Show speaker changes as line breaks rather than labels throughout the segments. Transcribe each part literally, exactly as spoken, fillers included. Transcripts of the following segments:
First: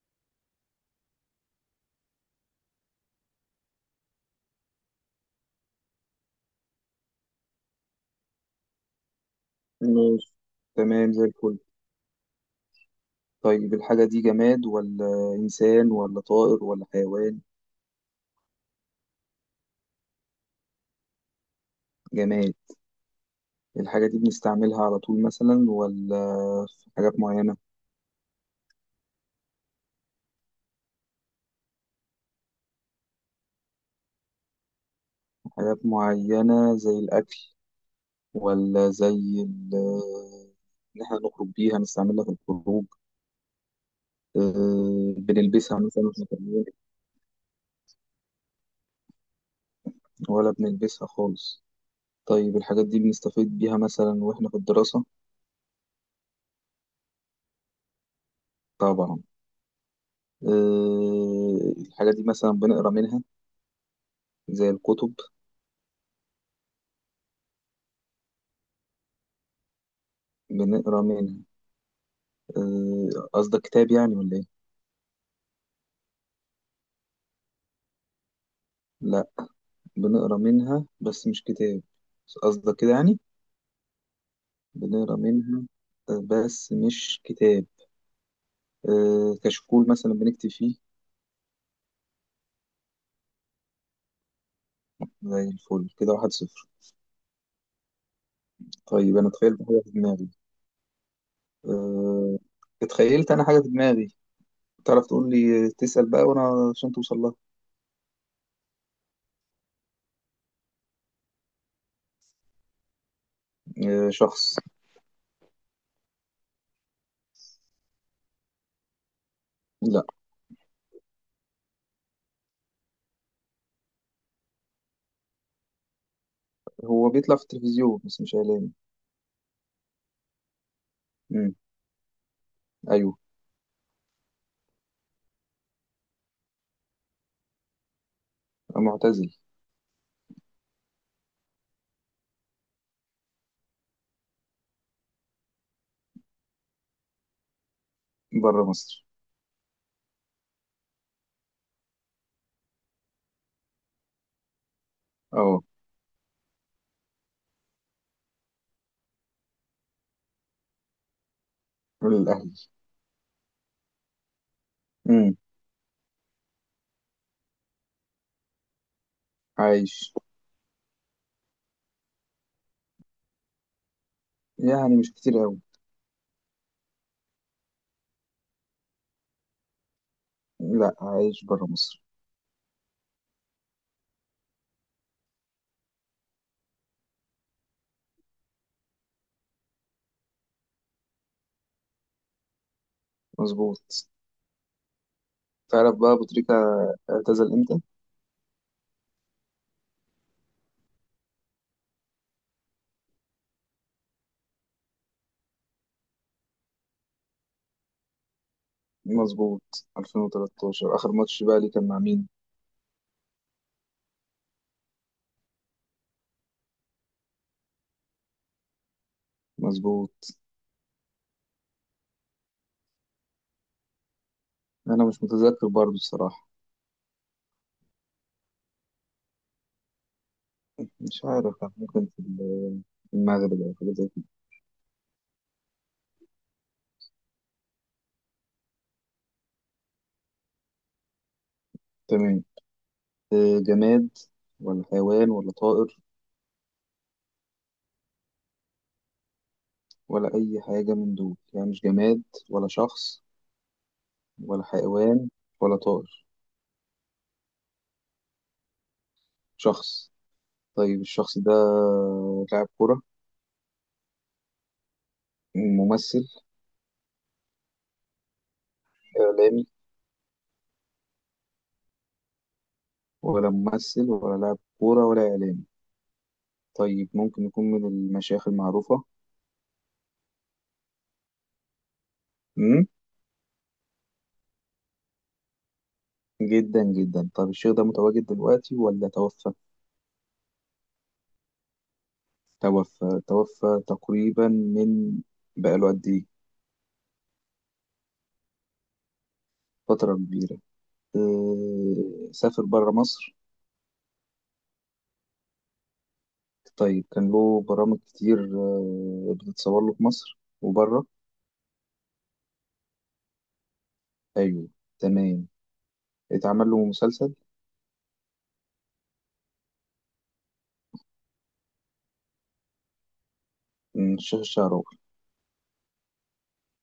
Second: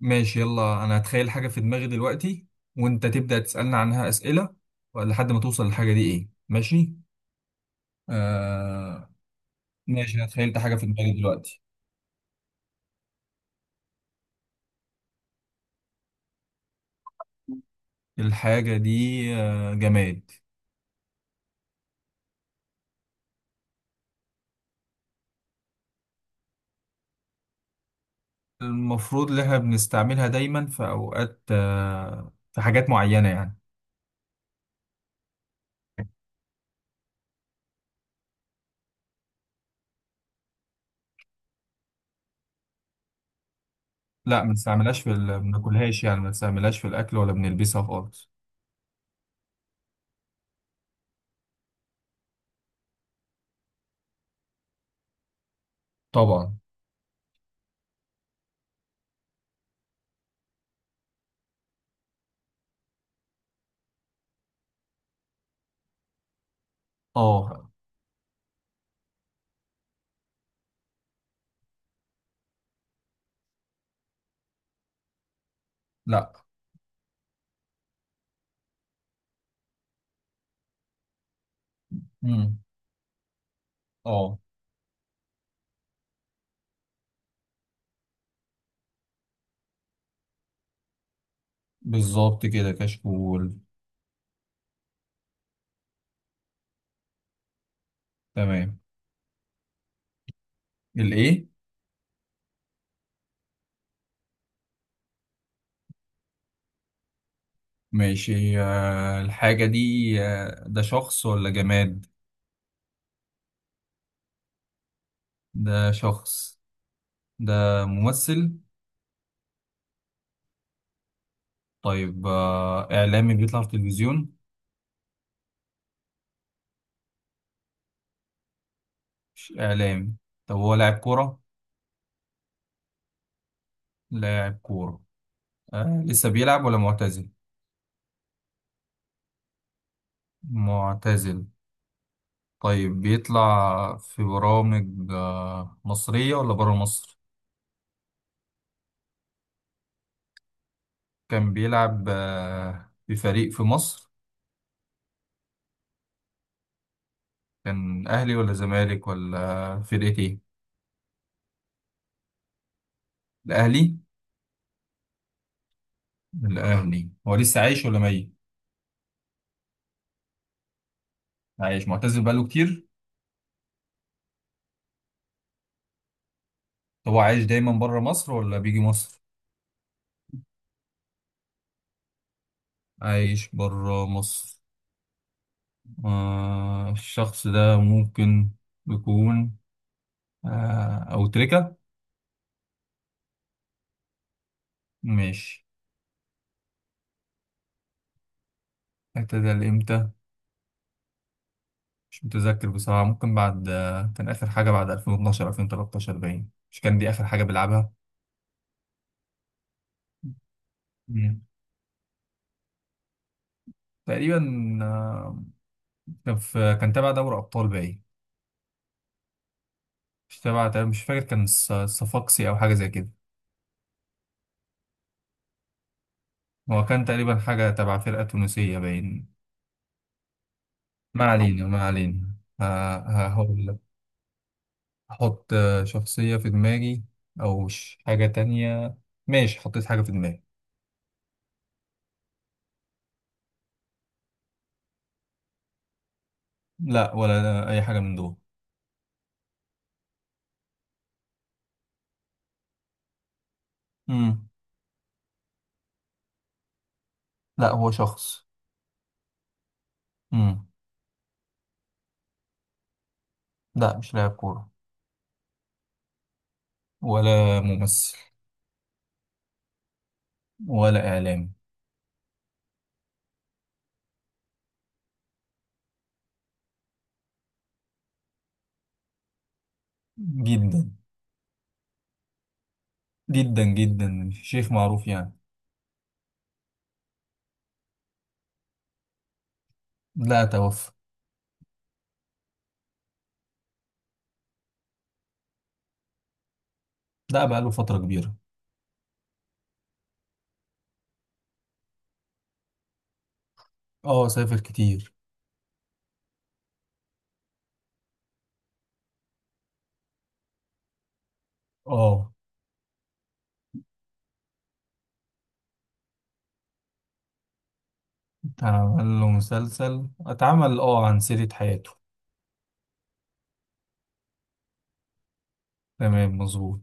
ماشي يلا انا هتخيل حاجة في دماغي دلوقتي وانت تبدأ تسألني عنها أسئلة لحد ما توصل للحاجة دي ايه. ماشي. آه. ماشي، انا
ماشي.
تخيلت حاجة في
تمام،
دماغي
زي الفل.
دلوقتي.
طيب، الحاجة دي جماد ولا إنسان ولا طائر ولا حيوان؟
الحاجة دي آه جماد.
جماد. الحاجة دي بنستعملها على طول مثلا ولا في حاجات معينة؟
المفروض ان احنا بنستعملها دايما في اوقات، آه في حاجات معينة يعني.
حاجات معينة زي الأكل، ولا زي ال- إن إحنا نخرج بيها نستعملها في الخروج؟
لا، ما بنستعملهاش في
أه،
ال... ما
بنلبسها
بناكلهاش
مثلا
يعني،
إحنا
ما
كمان
بنستعملهاش في الاكل ولا بنلبسها خالص.
ولا بنلبسها خالص؟ طيب الحاجات دي بنستفيد بيها مثلا وإحنا في الدراسة؟
طبعا.
طبعا. أه، الحاجة دي مثلا بنقرا منها زي الكتب؟
اه.
بنقرا منها. آه، قصدك كتاب يعني ولا ايه؟
لا.
لا، بنقرا منها بس مش كتاب.
امم
قصدك كده يعني؟
اه.
بنقرا منها. آه، بس مش كتاب. آه، كشكول مثلا بنكتب فيه.
بالظبط كده، كشكول.
زي الفل، كده واحد صفر.
تمام.
طيب انا تخيلت حاجه في دماغي.
الايه؟
آه، اتخيلت انا حاجه في دماغي، تعرف تقول لي، تسأل بقى وانا عشان توصل لها.
ماشي. آه، الحاجة دي آه، ده شخص ولا جماد؟
آه، شخص.
ده شخص. ده ممثل؟
لا،
طيب آه، إعلامي بيطلع في التلفزيون؟
هو بيطلع في التلفزيون بس مش اعلامي.
مش إعلامي؟ طب هو لاعب كورة؟
مم، ايوه.
لاعب كورة. آه، لسه بيلعب ولا معتزل؟
معتزل.
معتزل. طيب بيطلع في برامج آه، مصرية ولا برا مصر؟
بره مصر.
كان بيلعب آه، في فريق في مصر.
اه.
كان أهلي ولا زمالك ولا فرقة إيه؟
الاهلي.
الأهلي. الأهلي، هو لسه عايش ولا ميت؟
عايش،
عايش معتزل بقاله كتير.
يعني مش كتير قوي.
طب هو عايش دايما بره مصر ولا بيجي مصر؟
لا، عايش برا مصر.
عايش بره مصر. آه الشخص ده ممكن يكون آه أو تركة.
مظبوط.
ماشي.
تعرف بقى أبو تريكة اعتزل امتى؟
اعتزل امتى؟ مش متذكر بصراحة. ممكن بعد آه كان آخر حاجة بعد ألفين واتناشر ألفين وتلتاشر باين، مش كان دي آخر حاجة بيلعبها.
مظبوط. ألفين وثلاثة عشر اخر
مم.
ماتش بقى ليه، كان مع مين؟
تقريبا آه كان في كان تابع دوري أبطال باين.
مظبوط.
مش تابع مش فاكر، كان الص- الصفاقسي أو حاجة زي كده.
انا مش متذكر برضو الصراحة.
هو كان تقريبا حاجة تبع فرقة تونسية باين.
مش
ما
عارف،
علينا
كان
ما
ممكن في
علينا.
ال- في
ه-
المغرب
هقول
او
لك.
حاجة زي كده.
أحط شخصية في دماغي أو ش- حاجة تانية. ماشي، حطيت حاجة في دماغي.
تمام. آه، جماد ولا حيوان ولا طائر؟
لا ولا أي حاجة من دول.
ولا اي حاجة من دول، يعني مش جماد ولا شخص
مم.
ولا حيوان ولا طائر؟
لا هو شخص.
شخص.
مم.
طيب الشخص ده لاعب كرة؟
لا مش لاعب كورة
ممثل؟
ولا ممثل
إعلامي؟
ولا إعلامي.
ولا ممثل ولا لاعب كورة ولا إعلامي. طيب ممكن يكون من المشايخ المعروفة؟
جدا.
امم
جدا جدا شيخ معروف يعني.
جدا جدا. طب الشيخ ده متواجد دلوقتي ولا توفى؟
لا توفى.
توفى. توفى تقريبا من، بقاله قد إيه؟
لا بقاله فترة كبيرة.
فترة كبيرة. أه... سافر برا مصر؟
اه سافر كتير.
طيب كان له برامج كتير، آه، بتتصور له في مصر وبره؟
اه.
أيوه. تمام. اتعمل له مسلسل؟
أعمل له مسلسل، أتعمل أه عن سيرة حياته.
مم، الشيخ الشعراوي.
تمام مظبوط.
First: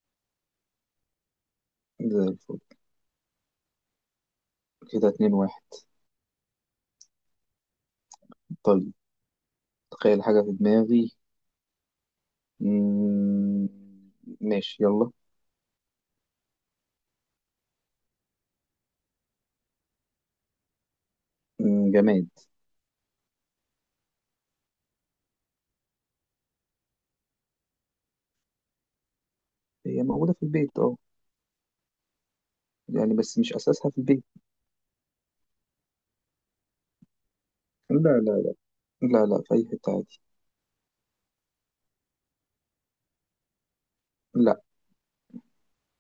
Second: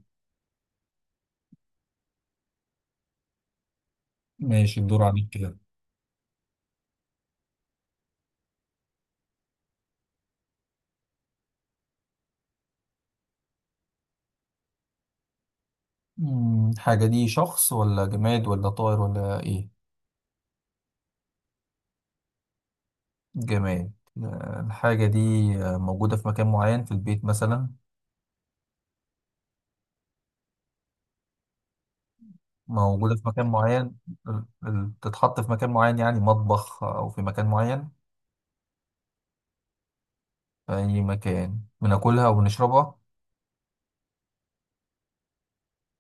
زي الفل.
ماشي، الدور
كده
عليك
اتنين
كده.
واحد. طيب، تخيل حاجة في دماغي. مم، ماشي، يلا.
مم، الحاجة دي شخص ولا جماد ولا طائر ولا إيه؟
مم، جماد.
جماد. آه، الحاجة دي آه، موجودة في مكان معين في البيت مثلا؟
هي موجودة في البيت اه، يعني
موجودة في
بس
مكان
مش أساسها
معين.
في البيت.
ال- ال- تتحط في مكان معين يعني مطبخ أو في مكان معين؟
لا لا لا لا، لا، في أي حتة عادي.
في أي مكان بناكلها وبنشربها؟
لا.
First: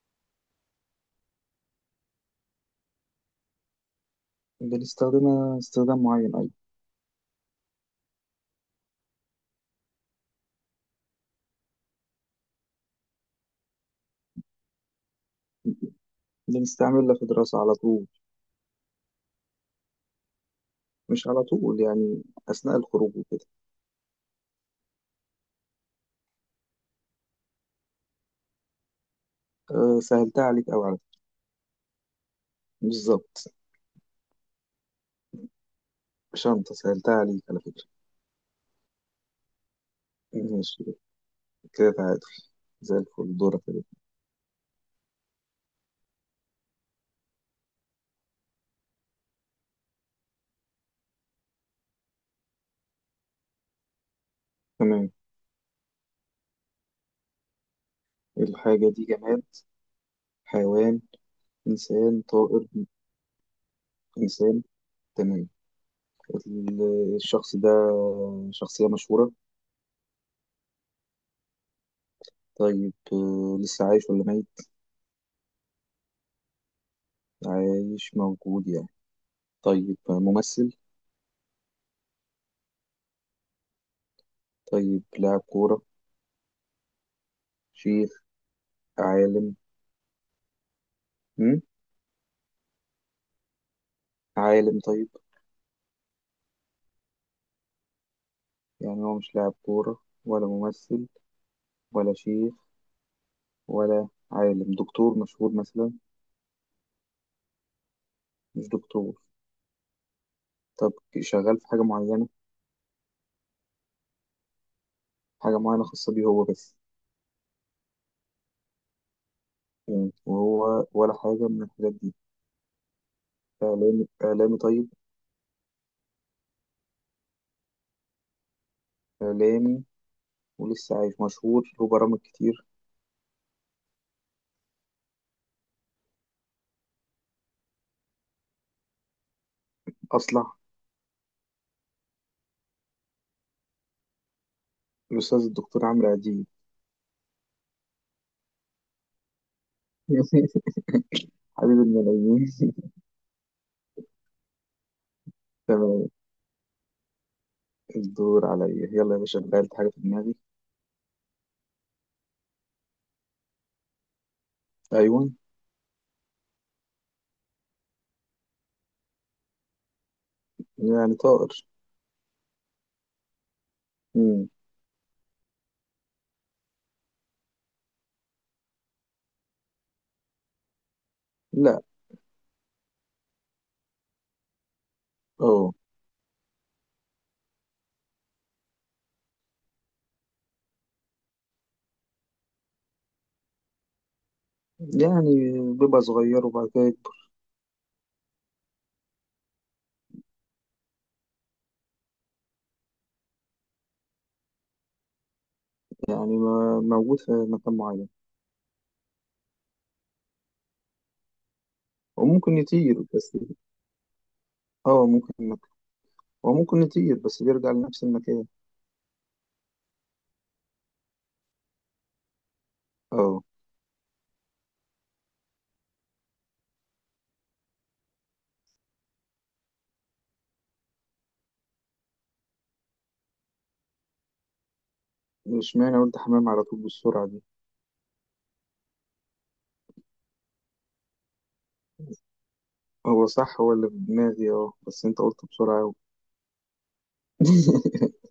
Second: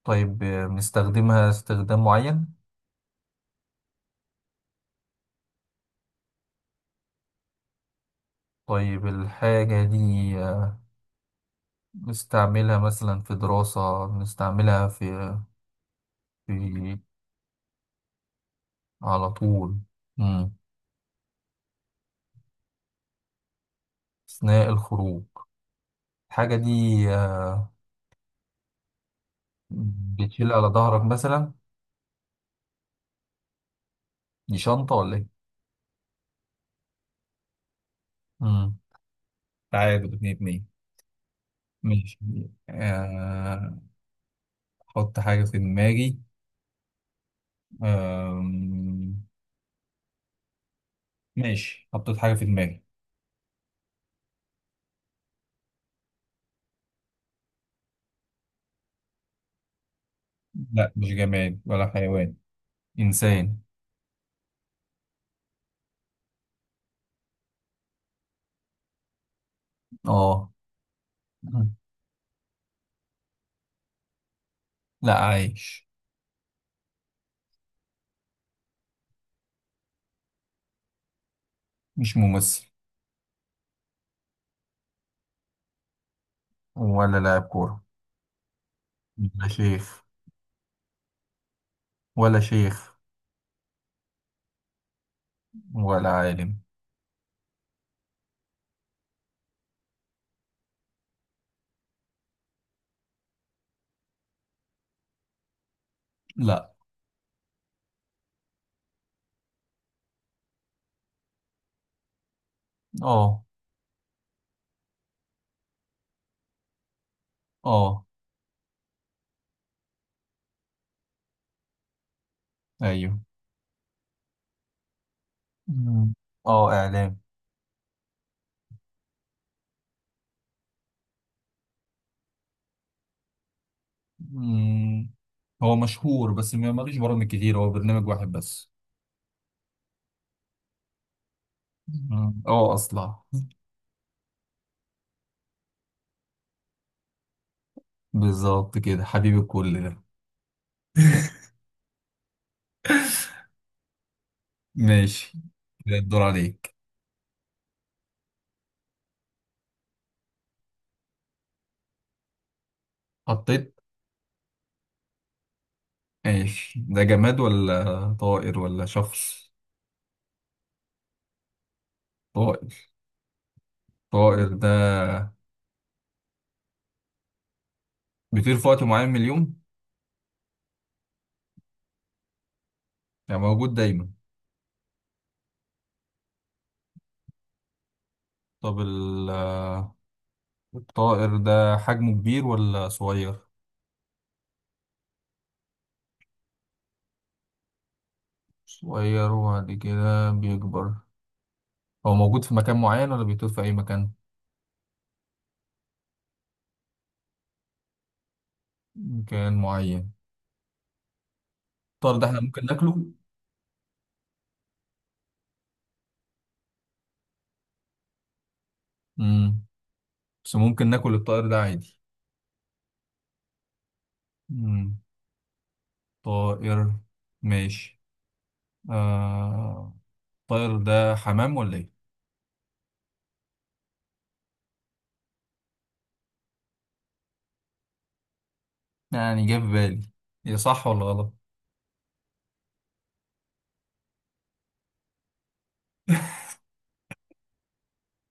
طيب آه، بنستخدمها استخدام معين؟
بنستخدمها استخدام معين أيضا.
طيب الحاجة دي نستعملها مثلا في دراسة، بنستعملها في في.
بنستعملها في دراسة على طول.
على طول. مم.
مش على طول يعني، أثناء الخروج وكده.
أثناء الخروج. الحاجة دي آه،
أه، سهلتها
بتشيل على
عليك أوي على
ظهرك
فكرة.
مثلا؟
بالظبط.
دي شنطة ولا إيه؟
شنطة، سهلتها عليك على فكرة.
مم. تعادل اتنين اتنين.
ماشي، كده
ماشي.
تعادل. زي الفل، دورك
آه.
كده.
أحط حاجة في دماغي. آم، ماشي، حطيت حاجة في دماغي.
تمام. الحاجة دي جماد؟
لا
حيوان؟
مش جماد ولا
إنسان،
حيوان.
طائر؟
إنسان.
إنسان. تمام. ال- الشخص ده شخصية مشهورة؟
اه. مم.
طيب، آه، لسه عايش ولا ميت؟
لا عايش.
عايش، موجود يعني. طيب، آه، ممثل؟
مش ممثل.
طيب لاعب كورة؟
ولا لاعب كورة.
شيخ؟
لا
عالم؟
شيخ.
مم؟
ولا شيخ.
عالم طيب.
ولا عالم.
يعني هو مش لاعب كورة ولا ممثل ولا شيخ ولا عالم، دكتور مشهور مثلا؟
لا.
مش دكتور. طب شغال في حاجة معينة؟
اه.
حاجة معينة خاصة بيه هو بس؟
اه.
مم. وهو ولا حاجة من الحاجات دي؟
ايوه.
إعلامي؟ إعلامي طيب.
مم. اه اعلام.
إعلامي ولسه عايش مشهور له برامج كتير؟
مم. هو مشهور بس ما ماليش برامج كتير، هو برنامج واحد بس.
أصلح.
مم. اه اصلا.
الأستاذ الدكتور عمرو أديب.
بالظبط كده، حبيب الكل ده.
حبيب الملايين.
ماشي. كده
تمام.
الدور عليك.
الدور عليا. يلا يا باشا، غيرت حاجة في دماغي.
حطيت.
أيوة.
ماشي، ده جماد ولا طائر ولا شخص؟
يعني طائر.
طائر. طائر
مم.
ده بيطير في وقت معين من اليوم؟
لا.
يعني موجود دايما.
أه.
طب ال الطائر ده حجمه كبير ولا صغير؟
يعني بيبقى صغير وبعد كده يكبر.
صغير وبعد كده بيكبر. هو موجود في مكان معين ولا بيطير في أي مكان؟
يعني ما موجود في مكان معين.
مكان معين. الطائر ده احنا
وممكن
ممكن
يطير
ناكله؟
بس. اه، ممكن مك... وممكن يطير بس بيرجع لنفس المكان.
مم. بس ممكن ناكل الطائر ده عادي؟
اه.
مم. طائر. ماشي. آه. الطائر ده حمام ولا ايه؟
مش معنى قلت حمام على طول بالسرعة دي.
يعني جه في بالي. هي صح ولا غلط؟
هو صح، هو اللي في دماغي، اه، بس انت قلت بسرعة أوي.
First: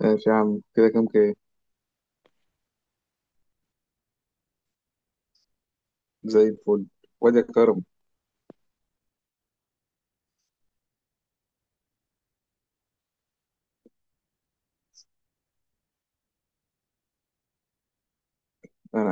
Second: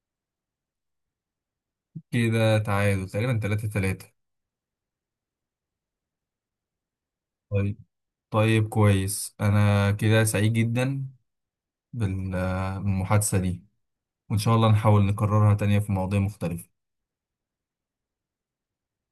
ماشي يا عم، كده كام كام؟
كده تعادل تقريبا تلاتة تلاتة.
زي الفل. وادي
طيب.
كرم.
طيب كويس، أنا كده سعيد جدا بال- بالمحادثة دي، وإن شاء الله نحاول نكررها تانية في مواضيع مختلفة.
انا